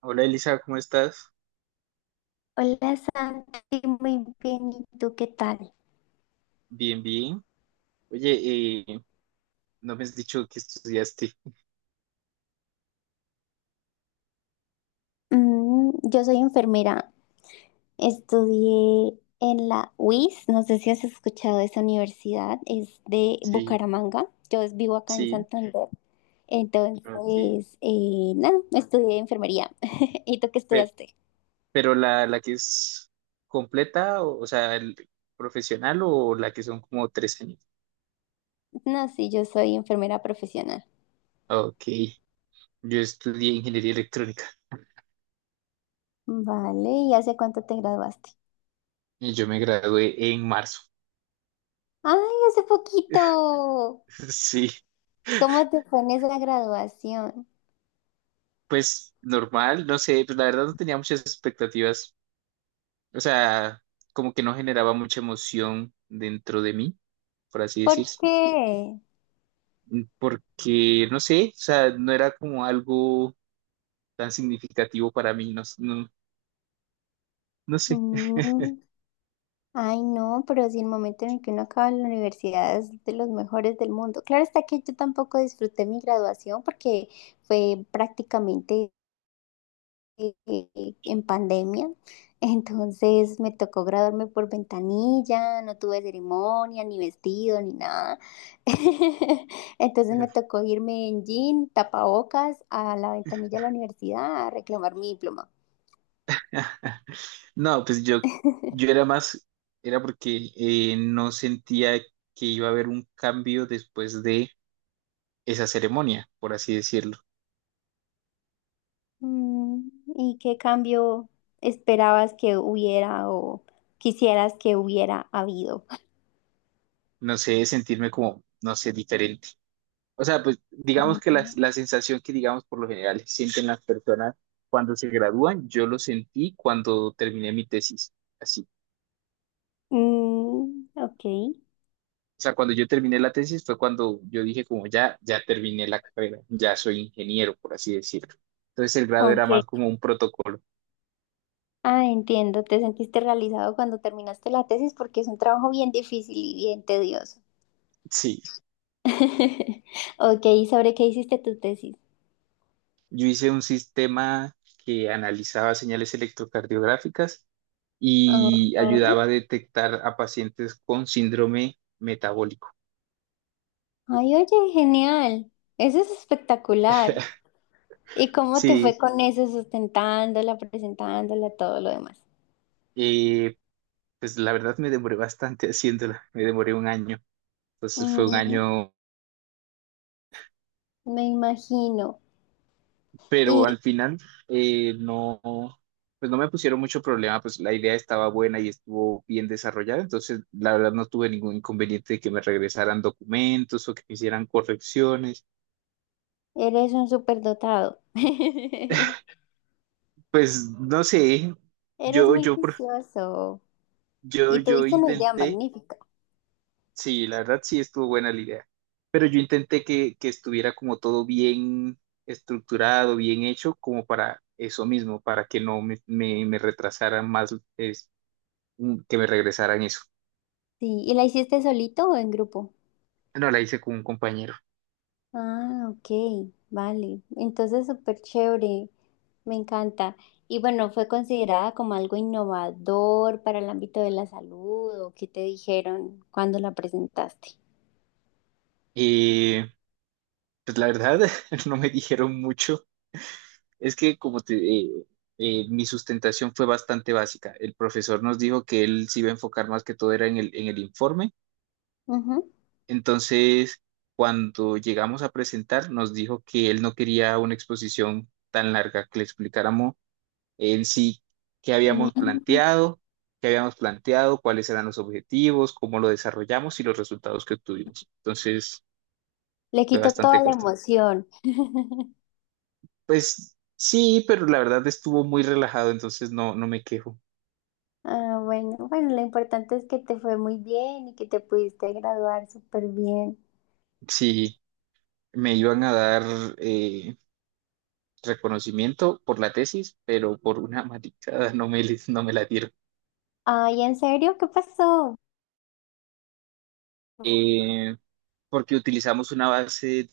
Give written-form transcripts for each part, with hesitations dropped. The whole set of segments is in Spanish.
Hola Elisa, ¿cómo estás? Hola Santi, muy bien. ¿Y tú qué tal? Bien, bien. Oye, no me has dicho que estudiaste. Yo soy enfermera. Estudié en la UIS. No sé si has escuchado de esa universidad. Es de Sí, Bucaramanga. Yo vivo acá en sí, Santander. ok. Entonces, nada, estudié enfermería. ¿Y tú qué Pero, estudiaste? pero la que es completa, o sea, el profesional o la que son como 3 años. No, sí, yo soy enfermera profesional. Ok, yo estudié ingeniería electrónica Vale, ¿y hace cuánto te graduaste? y yo me gradué en marzo. ¡Ay, hace poquito! Sí, ¿Cómo te fue en esa graduación? pues normal, no sé, pues la verdad no tenía muchas expectativas, o sea, como que no generaba mucha emoción dentro de mí, por así ¿Por decir. qué? Porque no sé, o sea, no era como algo tan significativo para mí, no, no, no sé. Mm, Ay, no, pero si el momento en el que uno acaba la universidad es de los mejores del mundo. Claro está que yo tampoco disfruté mi graduación porque fue prácticamente en pandemia. Entonces me tocó graduarme por ventanilla, no tuve ceremonia, ni vestido, ni nada. Entonces me tocó irme en jean, tapabocas, a la ventanilla de la universidad a reclamar mi diploma. No, pues yo era más, era porque no sentía que iba a haber un cambio después de esa ceremonia, por así decirlo. ¿Y qué cambio esperabas que hubiera o quisieras que hubiera habido? No sé, sentirme como, no sé, diferente. O sea, pues digamos que la sensación que, digamos, por lo general sienten las personas cuando se gradúan, yo lo sentí cuando terminé mi tesis. Así. Mm, ok, O sea, cuando yo terminé la tesis fue cuando yo dije como ya, ya terminé la carrera, ya soy ingeniero, por así decirlo. Entonces el grado era más ok. como un protocolo. Ah, entiendo. Te sentiste realizado cuando terminaste la tesis porque es un trabajo bien difícil y bien tedioso. Sí, Ok, ¿y sobre qué hiciste tu tesis? yo hice un sistema que analizaba señales electrocardiográficas y Ujú. ayudaba a detectar a pacientes con síndrome metabólico. Ay, oye, genial. Eso es espectacular. ¿Y cómo te fue Sí, con eso, sustentándola, presentándola, todo lo demás? eh, pues la verdad me demoré bastante haciéndola, me demoré un año. Entonces fue un Mm, año, Me imagino. pero al final no, pues no me pusieron mucho problema, pues la idea estaba buena y estuvo bien desarrollada, entonces la verdad no tuve ningún inconveniente de que me regresaran documentos o que me hicieran correcciones, Eres un superdotado. pues no sé, Eres yo, muy yo, por- juicioso. yo, Y yo tuviste una idea intenté, magnífica. sí, la verdad sí estuvo buena la idea, pero yo intenté que estuviera como todo bien estructurado, bien hecho, como para eso mismo, para que no me retrasaran más, que me regresaran eso. Sí, ¿y la hiciste solito o en grupo? No, la hice con un compañero. Ah, ok, vale. Entonces, súper chévere. Me encanta. Y bueno, ¿fue considerada como algo innovador para el ámbito de la salud o qué te dijeron cuando la presentaste? Y pues la verdad, no me dijeron mucho. Es que mi sustentación fue bastante básica. El profesor nos dijo que él se iba a enfocar más que todo era en el informe. Entonces, cuando llegamos a presentar, nos dijo que él no quería una exposición tan larga, que le explicáramos en sí qué Ujú. habíamos Mm. planteado, qué habíamos planteado, cuáles eran los objetivos, cómo lo desarrollamos y los resultados que obtuvimos. Entonces, Le fue quito toda bastante la corto. emoción. Pues sí, pero la verdad estuvo muy relajado, entonces no, no me quejo. Ah, bueno, bueno, lo importante es que te fue muy bien y que te pudiste graduar súper bien. Sí, me iban a dar eh, reconocimiento por la tesis, pero por una maticada no me la dieron. Ay, ¿en serio? ¿Qué pasó? Eh, Porque utilizamos una base de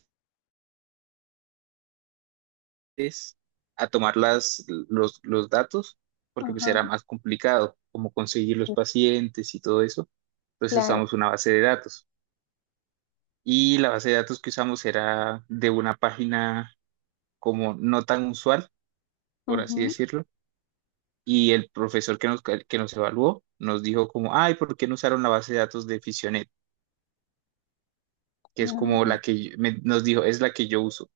test a tomar los datos, porque pues Ajá, era más complicado como conseguir los sí, pacientes y todo eso. Entonces claro. usamos una base de datos. Y la base de datos que usamos era de una página como no tan usual por así Ujú. decirlo, y el profesor que nos evaluó nos dijo como, ay, ¿por qué no usaron la base de datos de Fisionet? Que es como Ay, la que nos dijo, es la que yo uso.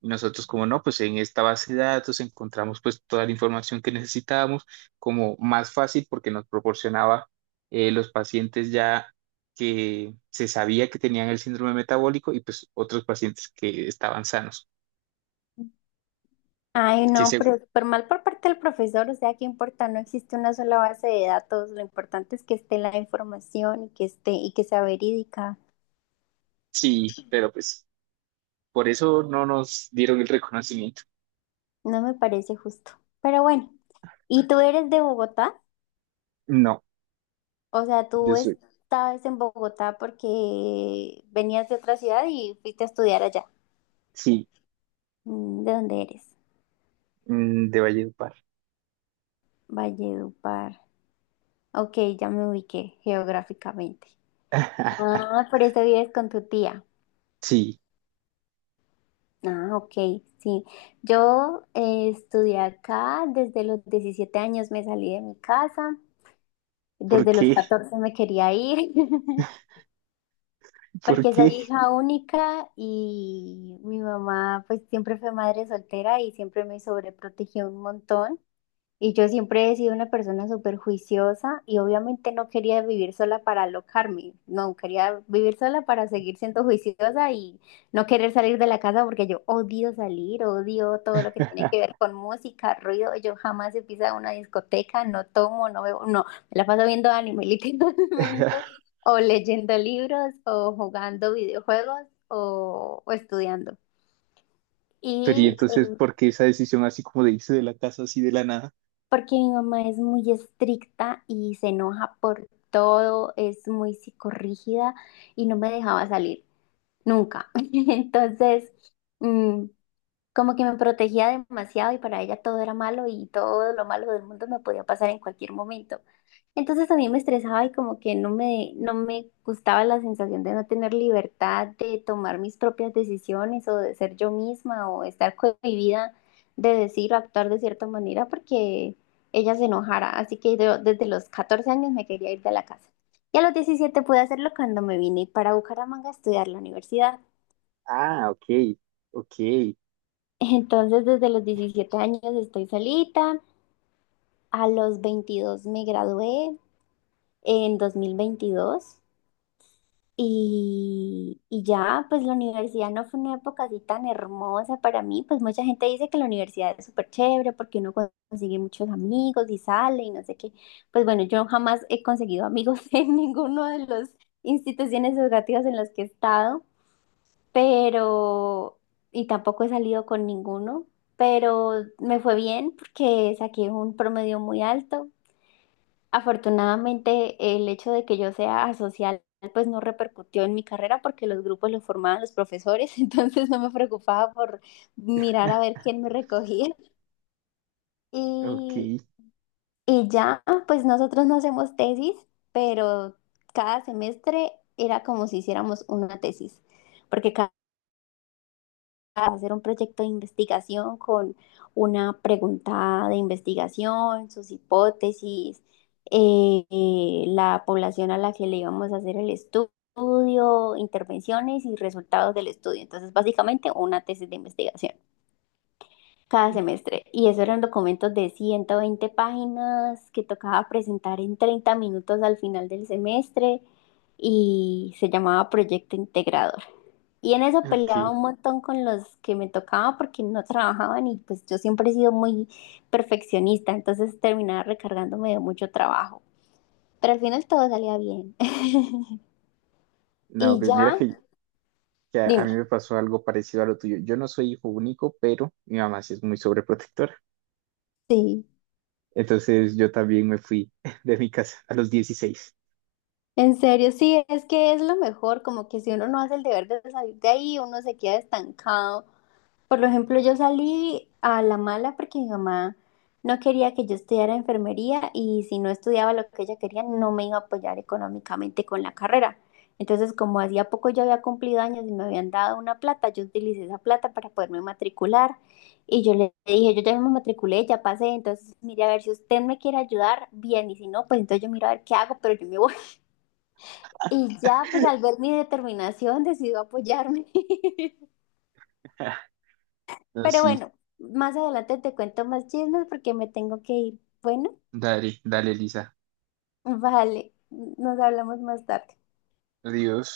Y nosotros como, no, pues en esta base de datos encontramos pues toda la información que necesitábamos como más fácil porque nos proporcionaba los pacientes ya que se sabía que tenían el síndrome metabólico y pues otros pacientes que estaban sanos. ay, Que no, se, pero súper mal por parte del profesor, o sea, qué importa, no existe una sola base de datos, lo importante es que esté la información y que esté y que sea verídica. sí, pero pues por eso no nos dieron el reconocimiento. No me parece justo. Pero bueno, ¿y tú eres de Bogotá? No, O sea, tú yo soy. estabas en Bogotá porque venías de otra ciudad y fuiste a estudiar allá. Sí, ¿De dónde eres? De Valledupar. Valledupar. Ok, ya me ubiqué geográficamente. Ah, por eso vives con tu tía. Sí, Ah, ok, sí. Yo estudié acá, desde los 17 años me salí de mi casa, ¿por desde los qué? 14 me quería ir, ¿Por porque soy qué? hija única y mi mamá pues siempre fue madre soltera y siempre me sobreprotegió un montón. Y yo siempre he sido una persona súper juiciosa y obviamente no quería vivir sola para alocarme, no, quería vivir sola para seguir siendo juiciosa y no querer salir de la casa porque yo odio salir, odio todo lo que tiene que ver con música, ruido, yo jamás he pisado una discoteca, no tomo, no bebo, no, me la paso viendo anime literalmente, o leyendo libros, o jugando videojuegos, o estudiando. Pero y Y entonces, ¿por qué esa decisión así como de irse de la casa así de la nada? porque mi mamá es muy estricta y se enoja por todo, es muy psicorrígida y no me dejaba salir, nunca. Entonces, mm, como que me protegía demasiado y para ella todo era malo y todo lo malo del mundo me podía pasar en cualquier momento. Entonces a mí me estresaba y como que no me gustaba la sensación de no tener libertad de tomar mis propias decisiones o de ser yo misma o estar cohibida de decir o actuar de cierta manera porque ella se enojara. Así que yo desde los 14 años me quería ir de la casa. Y a los 17 pude hacerlo cuando me vine para Bucaramanga a estudiar la universidad. Ah, ok, ok, Entonces desde los 17 años estoy solita. A los 22 me gradué en 2022. Y ya, pues la universidad no fue una época así tan hermosa para mí, pues mucha gente dice que la universidad es súper chévere porque uno consigue muchos amigos y sale y no sé qué. Pues bueno, yo jamás he conseguido amigos en ninguno de las instituciones educativas en las que he estado, pero, y tampoco he salido con ninguno, pero me fue bien porque saqué un promedio muy alto. Afortunadamente, el hecho de que yo sea asocial, pues no repercutió en mi carrera porque los grupos los formaban los profesores, entonces no me preocupaba por mirar a ver quién me recogía. ok, Y, y ya, pues nosotros no hacemos tesis, pero cada semestre era como si hiciéramos una tesis, porque a hacer un proyecto de investigación con una pregunta de investigación, sus hipótesis, la población a la que le íbamos a hacer el estudio, intervenciones y resultados del estudio. Entonces, básicamente una tesis de investigación cada semestre. Y eso eran documentos de 120 páginas que tocaba presentar en 30 minutos al final del semestre y se llamaba proyecto integrado. Y en eso peleaba ok. un montón con los que me tocaba porque no trabajaban y pues yo siempre he sido muy perfeccionista, entonces terminaba recargándome de mucho trabajo. Pero al final todo salía bien. No, Y pues mira ya, que a dime, mí me pasó algo parecido a lo tuyo. Yo no soy hijo único, pero mi mamá sí es muy sobreprotectora. sí, Entonces yo también me fui de mi casa a los 16. en serio, sí, es que es lo mejor, como que si uno no hace el deber de salir de ahí, uno se queda estancado. Por ejemplo, yo salí a la mala porque mi mamá no quería que yo estudiara enfermería y si no estudiaba lo que ella quería, no me iba a apoyar económicamente con la carrera. Entonces, como hacía poco yo había cumplido años y me habían dado una plata, yo utilicé esa plata para poderme matricular y yo le dije, yo ya me matriculé, ya pasé, entonces mire a ver si usted me quiere ayudar, bien, y si no, pues entonces yo miro a ver qué hago, pero yo me voy. Y ya, pues al ver mi determinación, decidió apoyarme. No, Pero sí, bueno, más adelante te cuento más chismes porque me tengo que ir. Bueno, dale, dale, Lisa. vale, nos hablamos más tarde. Adiós.